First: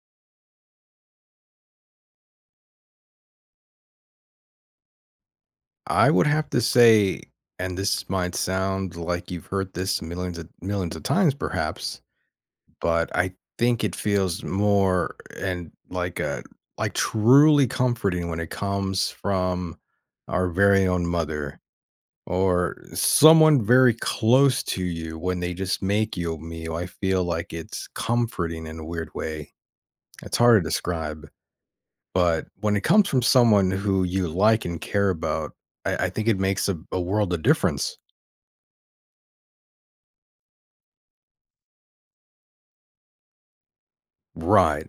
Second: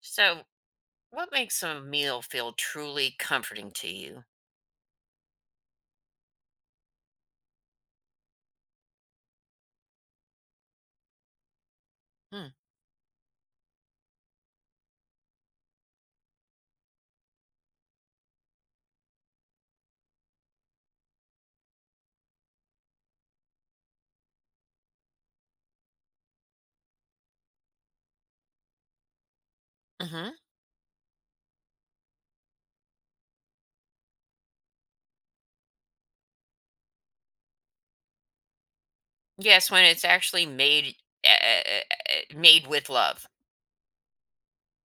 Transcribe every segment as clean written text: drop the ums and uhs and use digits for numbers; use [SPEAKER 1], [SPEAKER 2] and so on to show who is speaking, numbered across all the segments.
[SPEAKER 1] So, what makes a meal feel truly comforting to you?
[SPEAKER 2] I would have to say, and this might sound like you've heard this millions of times perhaps, but I think it feels more and like truly comforting when it comes from our very own mother or someone very close to you when they just make you a meal. I feel like it's comforting in a weird way.
[SPEAKER 1] Mm-hmm.
[SPEAKER 2] It's hard to describe. But when it comes from someone who you like and care about, I think it makes a world of difference.
[SPEAKER 1] Yes, when it's actually made uh, uh, made with love,
[SPEAKER 2] Right.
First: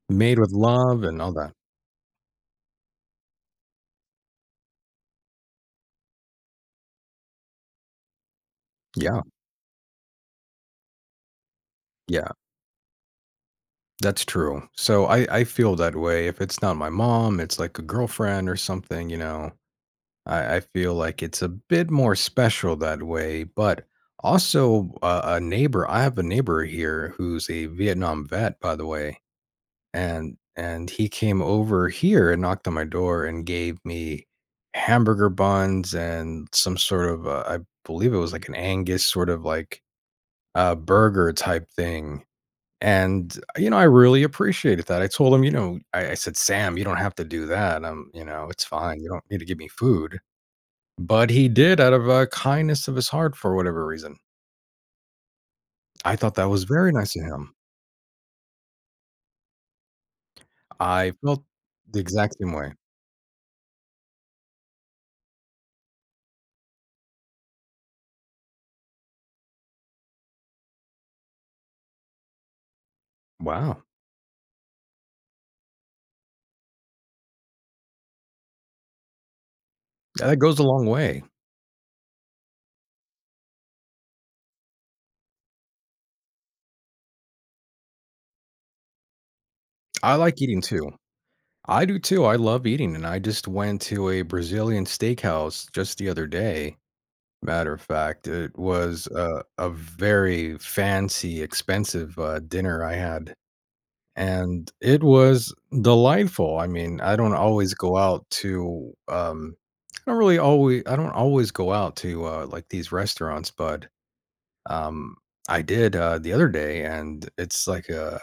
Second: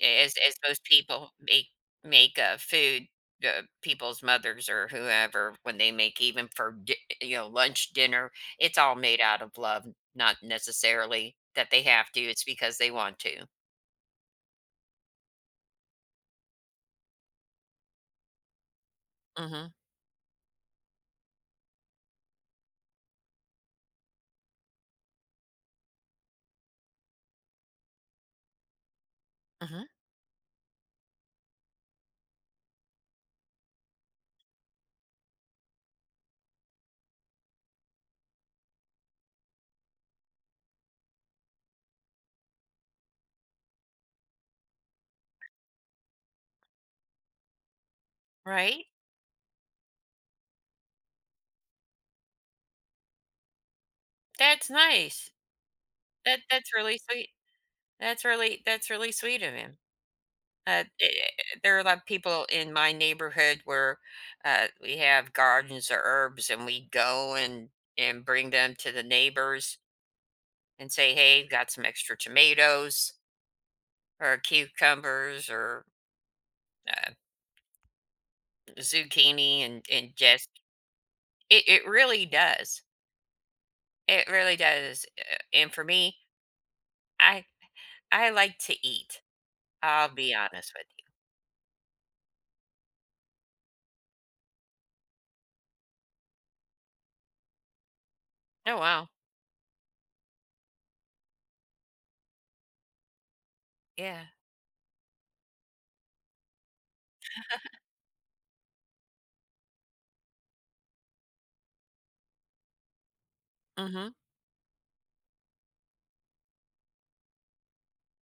[SPEAKER 1] as
[SPEAKER 2] Made with
[SPEAKER 1] as most
[SPEAKER 2] love and
[SPEAKER 1] people
[SPEAKER 2] all that.
[SPEAKER 1] make make food. People's mothers or whoever when they make even for lunch dinner it's all made
[SPEAKER 2] Yeah,
[SPEAKER 1] out of love not necessarily that they have to
[SPEAKER 2] yeah,
[SPEAKER 1] it's because they want to.
[SPEAKER 2] that's true. So I feel that way. If it's not my mom, it's like a girlfriend or something,
[SPEAKER 1] Hmm.
[SPEAKER 2] I feel like it's a bit more special that way, but also, a neighbor I have a neighbor here who's a Vietnam vet, by the way.
[SPEAKER 1] Hmm.
[SPEAKER 2] And he came over here and knocked on my door and gave me hamburger buns and some sort of, I believe it was like an Angus sort of like, burger type thing. And, you know, I really appreciated that. I told him, you know, I said, "Sam, you don't have to do that. It's
[SPEAKER 1] Right.
[SPEAKER 2] fine. You don't need to give me food." But he did out of a kindness of his heart for whatever reason.
[SPEAKER 1] That's nice.
[SPEAKER 2] I thought
[SPEAKER 1] that
[SPEAKER 2] that was
[SPEAKER 1] that's
[SPEAKER 2] very
[SPEAKER 1] really
[SPEAKER 2] nice of
[SPEAKER 1] sweet.
[SPEAKER 2] him.
[SPEAKER 1] That's really sweet of him.
[SPEAKER 2] I felt
[SPEAKER 1] There are a lot
[SPEAKER 2] the
[SPEAKER 1] of
[SPEAKER 2] exact
[SPEAKER 1] people
[SPEAKER 2] same
[SPEAKER 1] in
[SPEAKER 2] way.
[SPEAKER 1] my neighborhood where we have gardens or herbs, and we go and bring them to the neighbors and say, "Hey, got some extra tomatoes
[SPEAKER 2] Wow.
[SPEAKER 1] or cucumbers or uh, zucchini," and
[SPEAKER 2] Yeah, that
[SPEAKER 1] just
[SPEAKER 2] goes a long way.
[SPEAKER 1] it really does. It really does. And for me, I I like to eat. I'll
[SPEAKER 2] I
[SPEAKER 1] be
[SPEAKER 2] like eating
[SPEAKER 1] honest with
[SPEAKER 2] too.
[SPEAKER 1] you.
[SPEAKER 2] I do too. I love eating, and I just went to a Brazilian steakhouse just the other day. Matter of fact, it
[SPEAKER 1] Oh wow,
[SPEAKER 2] was a very fancy, expensive dinner I had,
[SPEAKER 1] yeah.
[SPEAKER 2] and it was delightful. I mean, I don't always go out to, I don't always go out to like these restaurants, but
[SPEAKER 1] Mm-hmm.
[SPEAKER 2] um, I did the other day, and it's like a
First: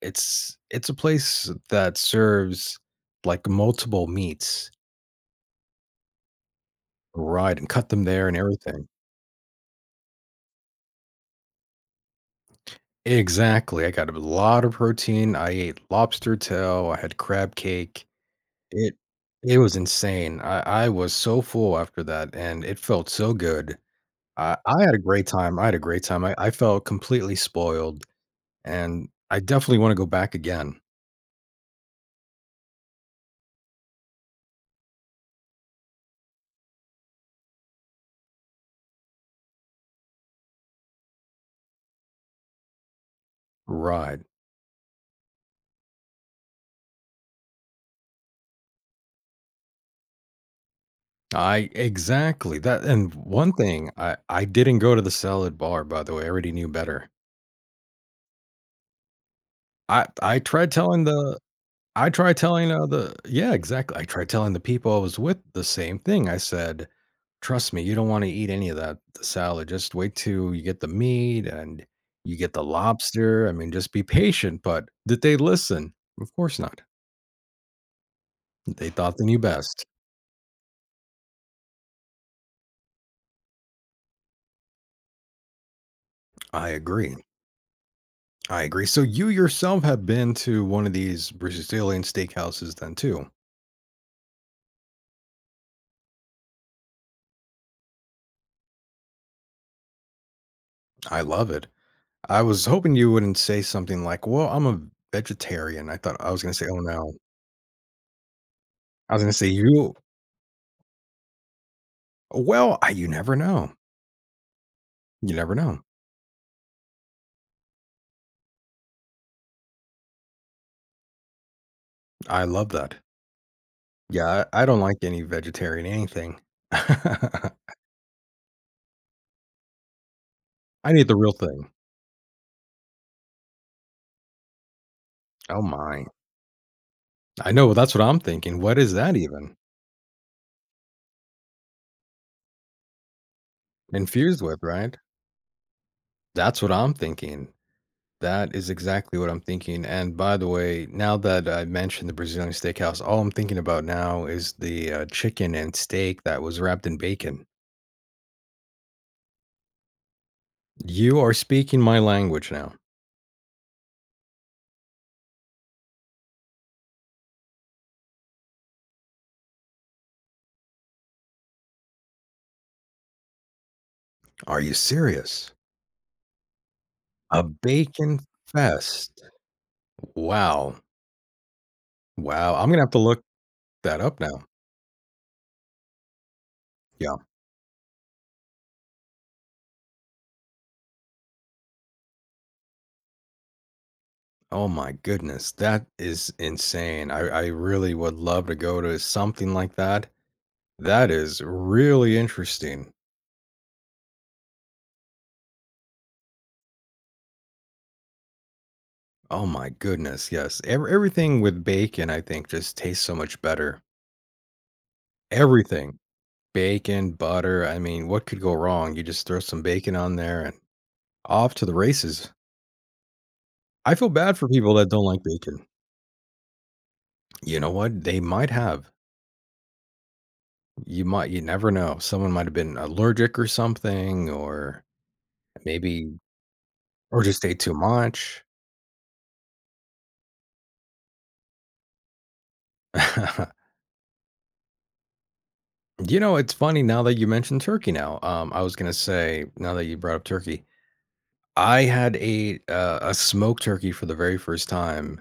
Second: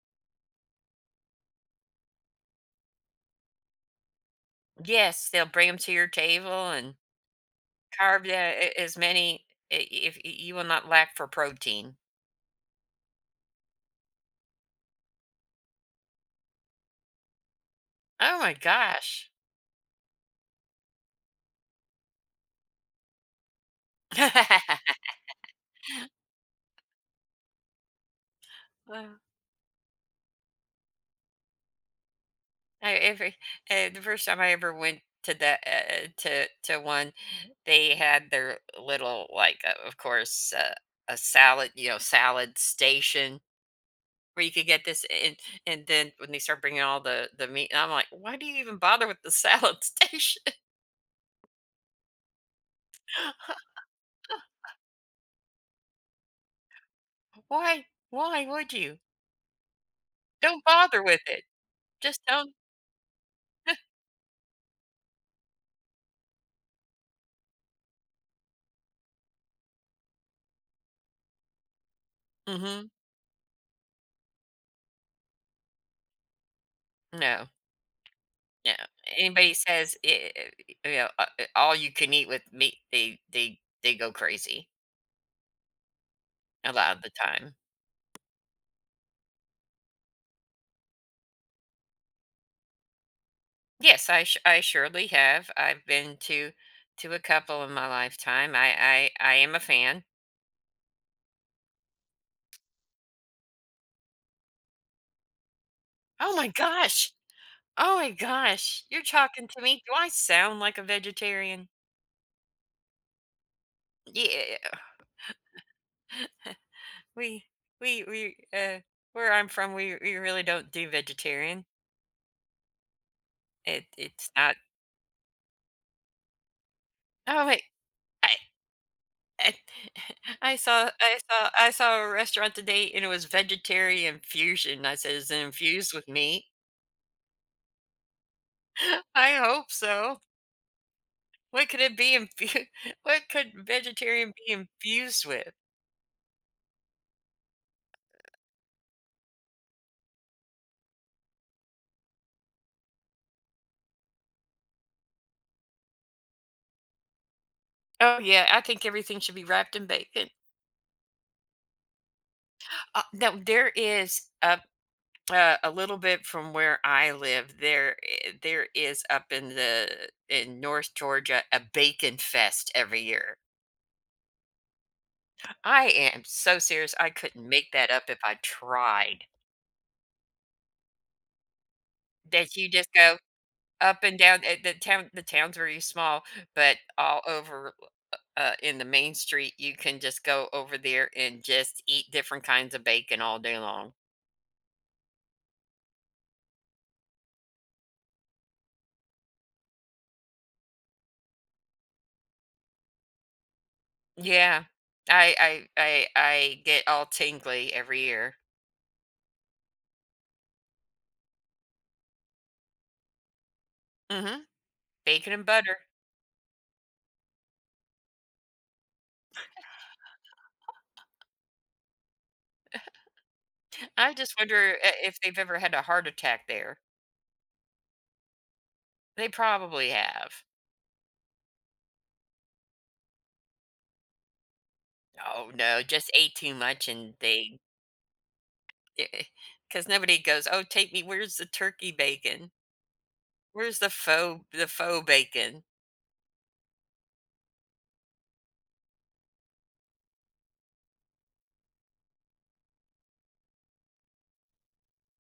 [SPEAKER 2] it's it's a place that serves, like, multiple meats,
[SPEAKER 1] Yes, they'll bring them to your table. And
[SPEAKER 2] right, and cut them
[SPEAKER 1] carb,
[SPEAKER 2] there and
[SPEAKER 1] yeah, a
[SPEAKER 2] everything.
[SPEAKER 1] as many I if you will, not lack for protein.
[SPEAKER 2] Exactly, I got a lot of protein, I ate lobster tail, I had crab cake.
[SPEAKER 1] Oh my
[SPEAKER 2] It
[SPEAKER 1] gosh.
[SPEAKER 2] it was insane, I was so full after that, and it felt so good. I had a great time, I had a great time, I felt completely spoiled, and
[SPEAKER 1] Well,
[SPEAKER 2] I definitely wanna go back again.
[SPEAKER 1] I every the first time I ever went to that to one, they had their little, like, of course, a salad, you know, salad station
[SPEAKER 2] Right.
[SPEAKER 1] where you could get this and then when they start bringing all the meat, and I'm like, "Why do you even bother with the salad station?"
[SPEAKER 2] I exactly that, and one thing I didn't go to the salad bar. By the way, I already knew better.
[SPEAKER 1] Why would you?
[SPEAKER 2] I I
[SPEAKER 1] Don't
[SPEAKER 2] tried
[SPEAKER 1] bother
[SPEAKER 2] telling
[SPEAKER 1] with
[SPEAKER 2] the
[SPEAKER 1] it.
[SPEAKER 2] I
[SPEAKER 1] Just
[SPEAKER 2] tried
[SPEAKER 1] don't.
[SPEAKER 2] telling the yeah exactly. I tried telling the people I was with the same thing. I said, "Trust me, you don't want to eat any of that the salad. Just wait till you get the meat and you get the
[SPEAKER 1] Mhm.
[SPEAKER 2] lobster. I mean, just be patient." But did they listen? Of course not.
[SPEAKER 1] No. No,
[SPEAKER 2] They thought they knew
[SPEAKER 1] anybody
[SPEAKER 2] best.
[SPEAKER 1] says it, you know, all you can eat with meat, they go crazy
[SPEAKER 2] I
[SPEAKER 1] a lot of the
[SPEAKER 2] agree.
[SPEAKER 1] time.
[SPEAKER 2] I agree. So you yourself have been to one of these Brazilian steakhouses then too.
[SPEAKER 1] Yes, I surely have. I've been to a couple in my lifetime. I am a fan.
[SPEAKER 2] I love it. I was hoping you wouldn't say something like, "Well, I'm a vegetarian." I thought I
[SPEAKER 1] Oh
[SPEAKER 2] was
[SPEAKER 1] my
[SPEAKER 2] going to say, "Oh
[SPEAKER 1] gosh.
[SPEAKER 2] no."
[SPEAKER 1] Oh my gosh. You're
[SPEAKER 2] I was going to
[SPEAKER 1] talking
[SPEAKER 2] say
[SPEAKER 1] to me. Do
[SPEAKER 2] you
[SPEAKER 1] I sound like a vegetarian?
[SPEAKER 2] well, I, You never know.
[SPEAKER 1] Yeah.
[SPEAKER 2] You never know.
[SPEAKER 1] We we where I'm from, we really don't do vegetarian.
[SPEAKER 2] I love that.
[SPEAKER 1] It's
[SPEAKER 2] Yeah,
[SPEAKER 1] not.
[SPEAKER 2] I don't like any vegetarian anything.
[SPEAKER 1] Oh
[SPEAKER 2] I
[SPEAKER 1] wait. I
[SPEAKER 2] need the real thing.
[SPEAKER 1] I saw a restaurant today, and it was vegetarian fusion. I said, "Is it
[SPEAKER 2] Oh
[SPEAKER 1] infused
[SPEAKER 2] my.
[SPEAKER 1] with meat?"
[SPEAKER 2] I know, well, that's what I'm thinking. What is that
[SPEAKER 1] I
[SPEAKER 2] even?
[SPEAKER 1] hope so. What could it be infused? What could vegetarian
[SPEAKER 2] Infused
[SPEAKER 1] be
[SPEAKER 2] with, right?
[SPEAKER 1] infused with?
[SPEAKER 2] That's what I'm thinking. That is exactly what I'm thinking, and by the way, now that I mentioned the Brazilian steakhouse, all I'm thinking about now is the, chicken and steak that was wrapped in bacon.
[SPEAKER 1] Oh yeah, I think everything should be wrapped in bacon.
[SPEAKER 2] You are speaking my language now.
[SPEAKER 1] No, there is up a little bit from where I live. There is up in the in North Georgia a bacon fest every year.
[SPEAKER 2] Are you serious?
[SPEAKER 1] I am so serious. I
[SPEAKER 2] A
[SPEAKER 1] couldn't make that up if
[SPEAKER 2] bacon
[SPEAKER 1] I tried.
[SPEAKER 2] fest. Wow.
[SPEAKER 1] That
[SPEAKER 2] Wow,
[SPEAKER 1] you
[SPEAKER 2] I'm gonna have
[SPEAKER 1] just
[SPEAKER 2] to
[SPEAKER 1] go
[SPEAKER 2] look that
[SPEAKER 1] up and
[SPEAKER 2] up
[SPEAKER 1] down
[SPEAKER 2] now.
[SPEAKER 1] at the town's very small, but
[SPEAKER 2] Yeah.
[SPEAKER 1] all over, in the main street, you can just go over there and just eat different kinds of bacon all day long.
[SPEAKER 2] Oh my goodness, that is insane. I really would love to go to something like that. That is really interesting.
[SPEAKER 1] Yeah. I I get all tingly every year.
[SPEAKER 2] Oh my goodness, yes. Everything with bacon, I think, just tastes so much better.
[SPEAKER 1] Mhm. Bacon and butter.
[SPEAKER 2] Everything. Bacon, butter. I mean, what could go wrong? You just throw some bacon on there and off to the races. I feel
[SPEAKER 1] I just
[SPEAKER 2] bad for people
[SPEAKER 1] wonder
[SPEAKER 2] that
[SPEAKER 1] I
[SPEAKER 2] don't
[SPEAKER 1] if
[SPEAKER 2] like
[SPEAKER 1] they've ever
[SPEAKER 2] bacon.
[SPEAKER 1] had a heart attack there.
[SPEAKER 2] You know what? They might have.
[SPEAKER 1] They probably have.
[SPEAKER 2] You might, you never know. Someone might have been allergic or something, or
[SPEAKER 1] Oh, no, just
[SPEAKER 2] maybe,
[SPEAKER 1] ate too much. And
[SPEAKER 2] or just
[SPEAKER 1] they,
[SPEAKER 2] ate too much.
[SPEAKER 1] because nobody goes, "Oh, take me, where's the turkey bacon? Where's the faux bacon?"
[SPEAKER 2] It's funny now that you mentioned turkey now. I was going to say, Now that you brought up turkey, I had a smoked turkey for the very first time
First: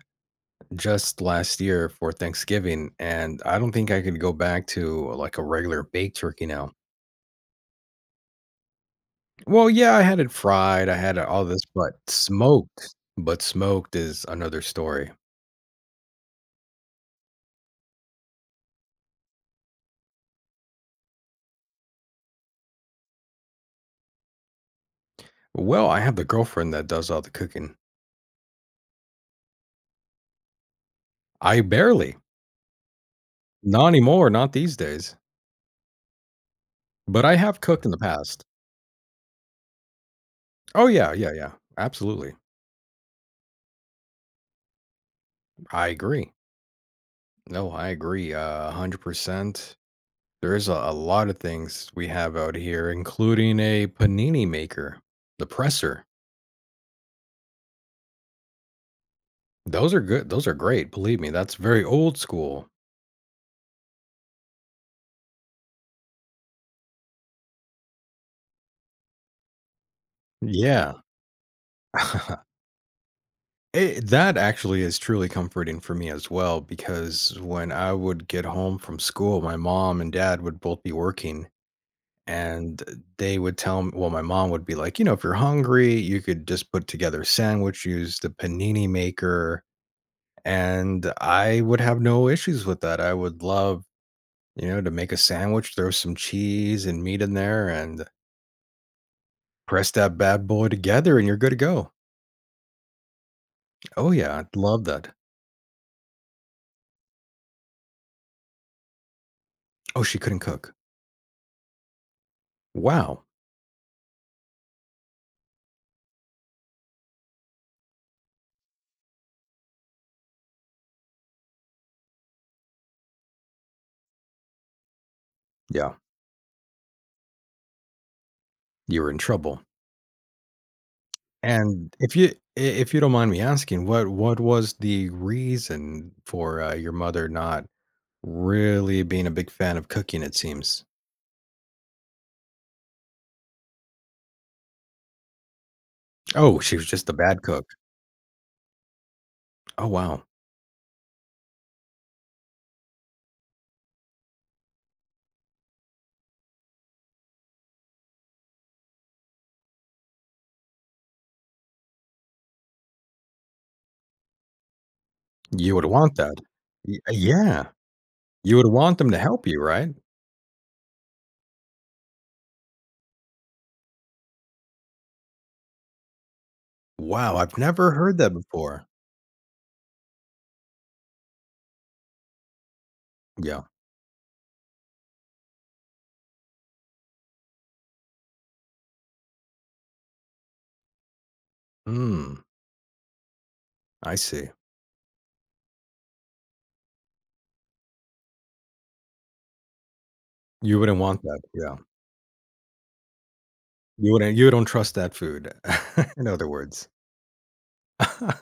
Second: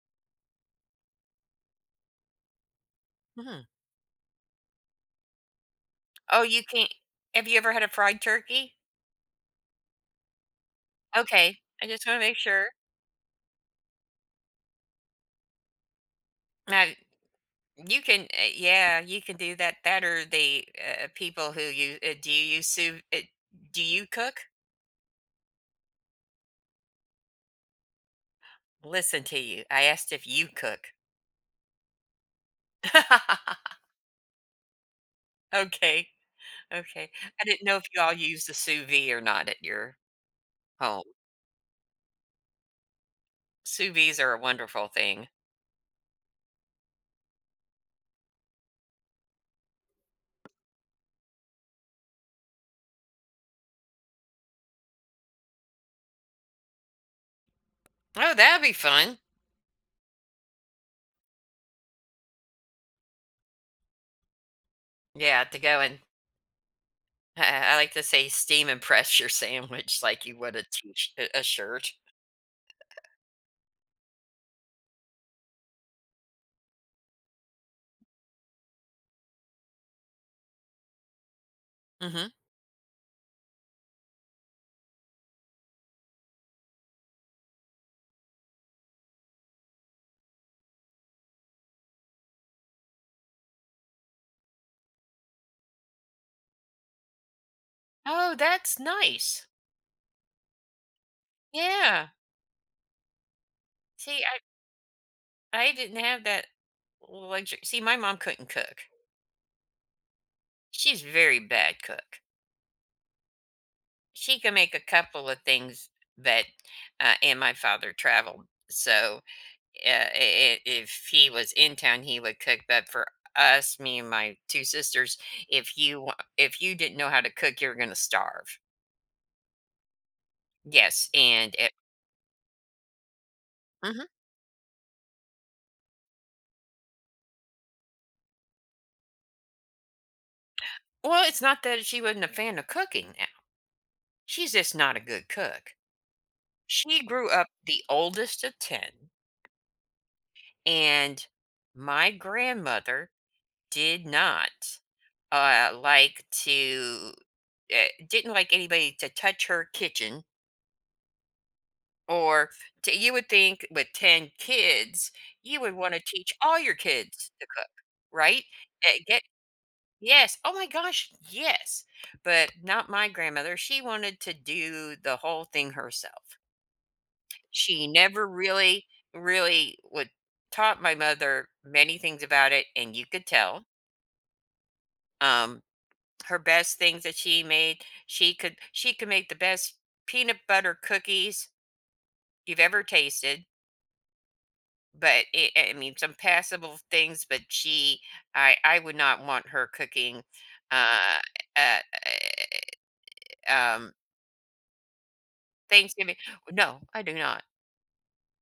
[SPEAKER 2] just last year for Thanksgiving, and I
[SPEAKER 1] Hmm.
[SPEAKER 2] don't think I could go back to like a regular baked
[SPEAKER 1] Oh,
[SPEAKER 2] turkey
[SPEAKER 1] you
[SPEAKER 2] now.
[SPEAKER 1] can't. Have you ever had a fried turkey?
[SPEAKER 2] Well, yeah, I had it fried, I had all
[SPEAKER 1] Okay,
[SPEAKER 2] this,
[SPEAKER 1] I just wanna make sure.
[SPEAKER 2] but smoked is another story.
[SPEAKER 1] Now you can yeah, you can do that or the, people who you do you cook?
[SPEAKER 2] Well, I have the girlfriend that does all the cooking.
[SPEAKER 1] Listen to you. I asked if you cook.
[SPEAKER 2] I barely, not anymore, not these days,
[SPEAKER 1] Okay, okay.
[SPEAKER 2] but I
[SPEAKER 1] I
[SPEAKER 2] have
[SPEAKER 1] didn't know if
[SPEAKER 2] cooked in the
[SPEAKER 1] y'all
[SPEAKER 2] past.
[SPEAKER 1] use the sous vide or not at your
[SPEAKER 2] Oh
[SPEAKER 1] home.
[SPEAKER 2] yeah, absolutely.
[SPEAKER 1] Sous vides are a wonderful thing.
[SPEAKER 2] I agree. No, I agree, 100%. There is a lot of things we have out here, including a panini maker, the presser.
[SPEAKER 1] Oh, that'd be fun.
[SPEAKER 2] Those are good. Those are great. Believe me, that's very old school.
[SPEAKER 1] Yeah, to go and I I like to say steam and press your sandwich like you would a
[SPEAKER 2] Yeah.
[SPEAKER 1] t-sh a shirt.
[SPEAKER 2] It, that actually is truly comforting for me as well because when I would get home from school, my mom and dad would both be working
[SPEAKER 1] Mhm.
[SPEAKER 2] and they would tell me, well, my mom would be like, you know, if you're hungry, you could just put together a sandwich, use the panini maker. And I would have no issues with that. I would love. You know, to make a sandwich, throw some cheese and meat in there and
[SPEAKER 1] Oh, that's nice.
[SPEAKER 2] press that bad boy together and you're good to go.
[SPEAKER 1] Yeah.
[SPEAKER 2] Oh,
[SPEAKER 1] See,
[SPEAKER 2] yeah, I love that.
[SPEAKER 1] I didn't have that luxury. See, my mom couldn't cook.
[SPEAKER 2] Oh, she couldn't cook.
[SPEAKER 1] She's a very bad cook.
[SPEAKER 2] Wow.
[SPEAKER 1] She can make a couple of things that, uh, and my father traveled, so, I if he was in town, he would cook, but for us, me and my 2 sisters,
[SPEAKER 2] Yeah,
[SPEAKER 1] if you didn't know how to cook, you were gonna starve.
[SPEAKER 2] you were in trouble.
[SPEAKER 1] Yes, and it,
[SPEAKER 2] And if you if you don't mind me asking,
[SPEAKER 1] mhm.
[SPEAKER 2] what was the reason for your mother not really being a big fan of cooking? It seems.
[SPEAKER 1] Well, it's not that she wasn't a fan of cooking now. She's just not a good cook.
[SPEAKER 2] Oh, she was
[SPEAKER 1] She
[SPEAKER 2] just a
[SPEAKER 1] grew
[SPEAKER 2] bad
[SPEAKER 1] up
[SPEAKER 2] cook.
[SPEAKER 1] the oldest of 10,
[SPEAKER 2] Oh wow,
[SPEAKER 1] and my grandmother did not like to, uh, didn't like anybody to touch her kitchen. Or to, you would think with 10 kids, you would
[SPEAKER 2] you would
[SPEAKER 1] want to
[SPEAKER 2] want
[SPEAKER 1] teach
[SPEAKER 2] that.
[SPEAKER 1] all your kids to
[SPEAKER 2] Yeah,
[SPEAKER 1] cook, right?
[SPEAKER 2] you would want them to
[SPEAKER 1] Get
[SPEAKER 2] help you, right?
[SPEAKER 1] Yes. Oh my gosh, yes. But not my grandmother. She wanted to do the whole thing herself.
[SPEAKER 2] Wow, I've
[SPEAKER 1] She
[SPEAKER 2] never heard
[SPEAKER 1] never
[SPEAKER 2] that before.
[SPEAKER 1] really would taught my mother many things about it, and you could
[SPEAKER 2] Yeah.
[SPEAKER 1] tell. Um, her best things that she made, she could make the best peanut butter cookies
[SPEAKER 2] Mm,
[SPEAKER 1] you've ever tasted.
[SPEAKER 2] I see.
[SPEAKER 1] I mean, some passable things. I would not want her cooking.
[SPEAKER 2] You wouldn't
[SPEAKER 1] Uh,
[SPEAKER 2] want that, yeah.
[SPEAKER 1] uh, uh,
[SPEAKER 2] You don't trust that food,
[SPEAKER 1] Thanksgiving,
[SPEAKER 2] in other
[SPEAKER 1] no,
[SPEAKER 2] words.
[SPEAKER 1] I do not.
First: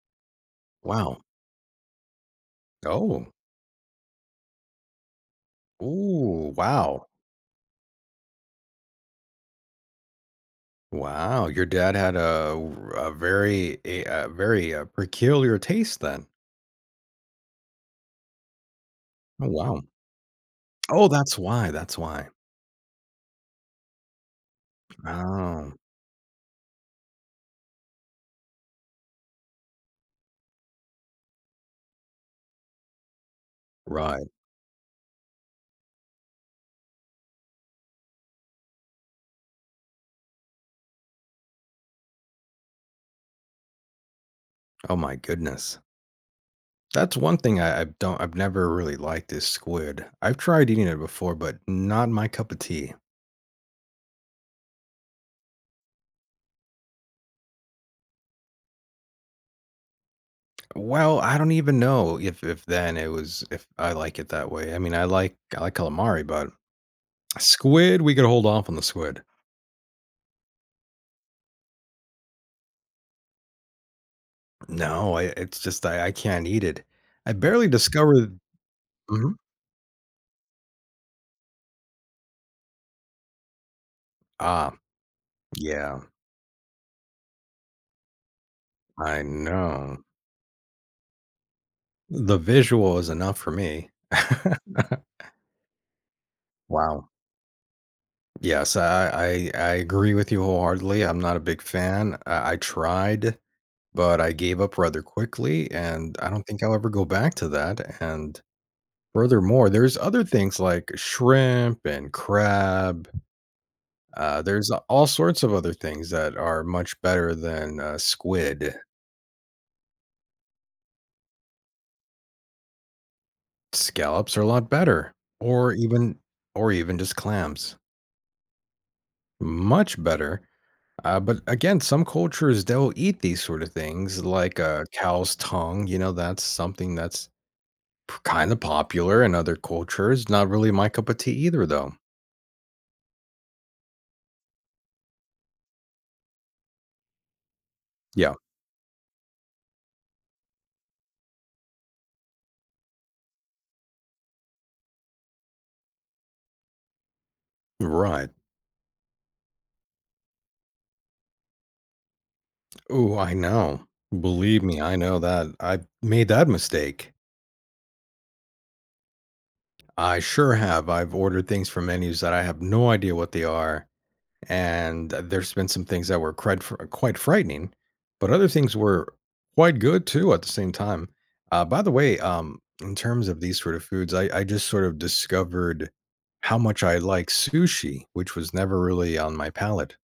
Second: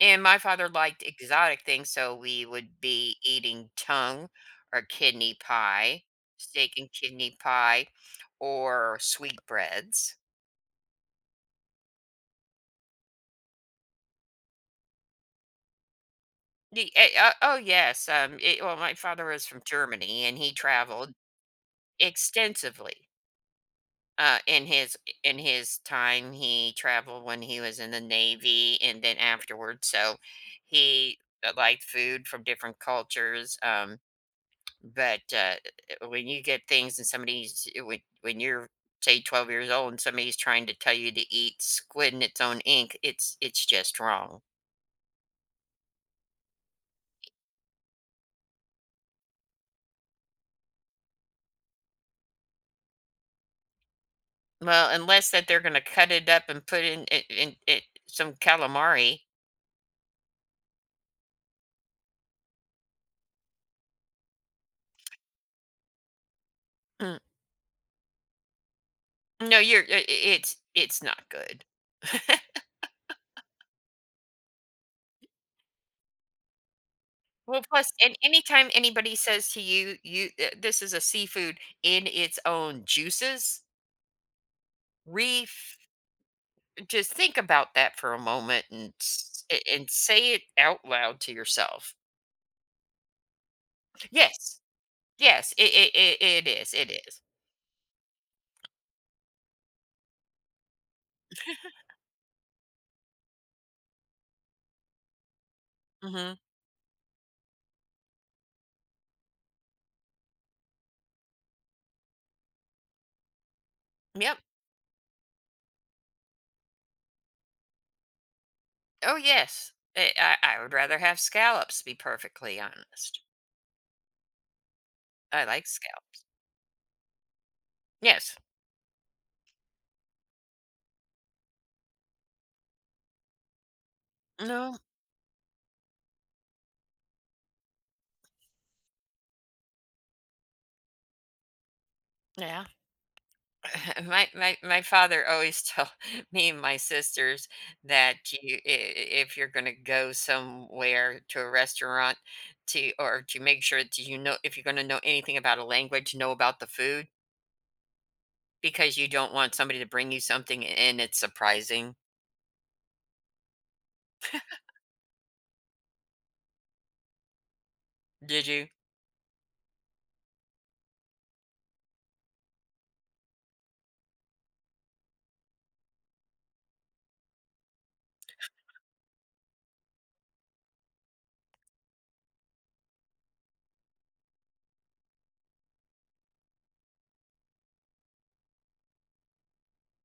[SPEAKER 1] And my father liked
[SPEAKER 2] Wow.
[SPEAKER 1] exotic things, so we would be
[SPEAKER 2] Oh.
[SPEAKER 1] eating tongue or kidney pie,
[SPEAKER 2] Ooh,
[SPEAKER 1] steak and
[SPEAKER 2] wow.
[SPEAKER 1] kidney pie, or sweetbreads.
[SPEAKER 2] Wow, your dad had a very, peculiar taste then.
[SPEAKER 1] Oh yes, well, my father was
[SPEAKER 2] Oh,
[SPEAKER 1] from
[SPEAKER 2] wow.
[SPEAKER 1] Germany, and he traveled
[SPEAKER 2] That's why.
[SPEAKER 1] extensively. In his
[SPEAKER 2] Oh,
[SPEAKER 1] time, he traveled when he was in the Navy, and then afterwards. So, he liked food from different cultures.
[SPEAKER 2] right.
[SPEAKER 1] But, when you get things and somebody's when you're, say, 12 years old and somebody's trying to tell you to eat squid in its own ink, it's just wrong.
[SPEAKER 2] Oh my goodness. That's one thing I've never really liked is squid. I've tried eating it before, but not my cup of tea.
[SPEAKER 1] Well, unless that they're gonna cut it up and put in it some calamari.
[SPEAKER 2] Well, I don't even know if then it was if I like it that way. I mean, I like calamari, but
[SPEAKER 1] Mm,
[SPEAKER 2] squid, we could hold off on the squid.
[SPEAKER 1] no, you're I it's not good.
[SPEAKER 2] No, it's just I can't eat it. I
[SPEAKER 1] Well,
[SPEAKER 2] barely
[SPEAKER 1] plus, and
[SPEAKER 2] discovered.
[SPEAKER 1] anytime anybody
[SPEAKER 2] Mhm.
[SPEAKER 1] says to you, "You, this is a seafood in its own juices,"
[SPEAKER 2] Ah,
[SPEAKER 1] ref
[SPEAKER 2] yeah,
[SPEAKER 1] just think about that for a moment and
[SPEAKER 2] I
[SPEAKER 1] and
[SPEAKER 2] know.
[SPEAKER 1] say it out loud to yourself.
[SPEAKER 2] The visual is enough for me.
[SPEAKER 1] Yes, yes, it is. It
[SPEAKER 2] Wow.
[SPEAKER 1] is.
[SPEAKER 2] Yes, I agree with you wholeheartedly. I'm not a big fan. I tried, but I gave up rather quickly, and I
[SPEAKER 1] Mm-hmm.
[SPEAKER 2] don't think I'll ever go back to that. And furthermore, there's other things like shrimp and crab.
[SPEAKER 1] Yep.
[SPEAKER 2] There's all sorts of other things that are much better than squid.
[SPEAKER 1] Oh yes. I would rather have scallops. To be perfectly honest,
[SPEAKER 2] Scallops are a lot better,
[SPEAKER 1] I like
[SPEAKER 2] or even
[SPEAKER 1] scallops.
[SPEAKER 2] or even just clams,
[SPEAKER 1] Yes.
[SPEAKER 2] much better. But again, some cultures they'll eat these sort of things, like
[SPEAKER 1] No.
[SPEAKER 2] a cow's tongue. You know, that's something that's kind of popular in other cultures. Not really my cup of tea either, though.
[SPEAKER 1] Yeah. My father always told me and my sisters that
[SPEAKER 2] Yeah,
[SPEAKER 1] if you're going to go somewhere to a restaurant to or to make sure that you know, if you're going to know anything about a language, know about the food,
[SPEAKER 2] right.
[SPEAKER 1] because you don't want somebody to bring you something and it's surprising.
[SPEAKER 2] Oh, I know. Believe me, I know that. I made that mistake.
[SPEAKER 1] Did you?
[SPEAKER 2] I sure have. I've ordered things from menus that I have no idea what they are, and there's been some things that were quite frightening, but other things were quite good too at the same time. In terms of these sort of foods, I just sort of discovered how much I like sushi, which was never really on my palate.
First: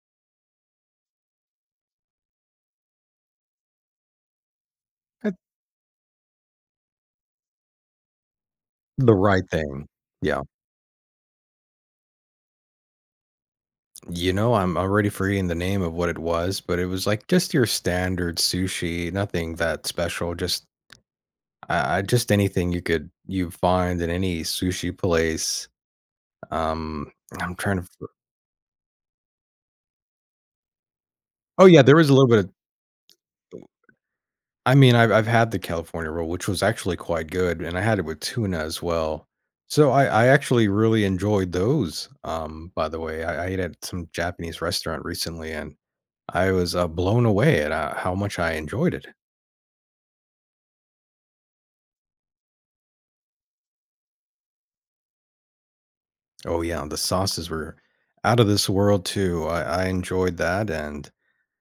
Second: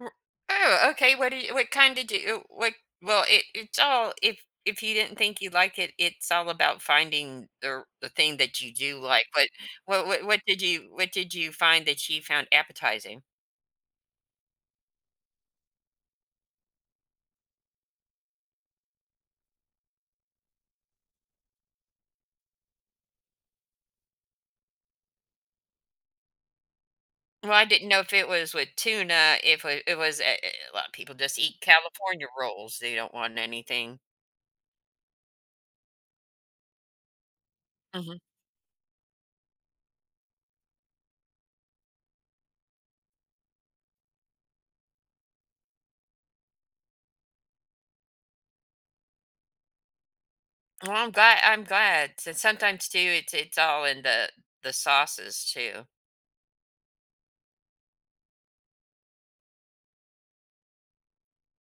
[SPEAKER 1] Uh, Oh, okay. What do you, what kind did you, what, well, it, it's all, if you didn't
[SPEAKER 2] That's
[SPEAKER 1] think you like it, it's all about finding the thing that you do
[SPEAKER 2] the
[SPEAKER 1] like.
[SPEAKER 2] right
[SPEAKER 1] But
[SPEAKER 2] thing. Yeah.
[SPEAKER 1] what did you find that you found appetizing?
[SPEAKER 2] You know, I'm already forgetting the name of what it was, but it was like just your standard sushi, nothing that special. I just anything you could you find in any sushi place. Um,
[SPEAKER 1] Well,
[SPEAKER 2] I'm
[SPEAKER 1] I
[SPEAKER 2] trying
[SPEAKER 1] didn't know
[SPEAKER 2] to.
[SPEAKER 1] if it was with tuna, if it, it was, a lot of people just eat
[SPEAKER 2] Oh yeah, there was a
[SPEAKER 1] California
[SPEAKER 2] little bit of.
[SPEAKER 1] rolls. They don't want anything.
[SPEAKER 2] I mean, I've had the California roll, which was actually quite good, and I had it
[SPEAKER 1] Hmm.
[SPEAKER 2] with tuna as well. So I actually really enjoyed those. By the way, I ate at some Japanese restaurant recently, and I was blown away at how much I enjoyed it.
[SPEAKER 1] Well, I'm glad, I'm glad. So sometimes too, it's all in the sauces too.
[SPEAKER 2] Oh yeah, the sauces were out of this world too. I enjoyed that, and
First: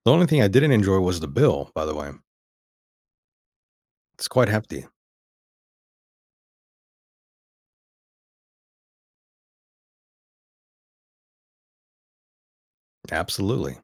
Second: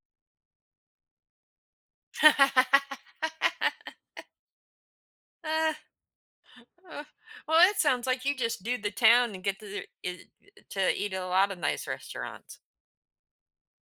[SPEAKER 2] the only thing I didn't enjoy was the bill. By the way, it's quite hefty.
[SPEAKER 1] Uh, well, it sounds like you just do the town and get to the- i- to eat at a lot of nice restaurants.
[SPEAKER 2] Absolutely.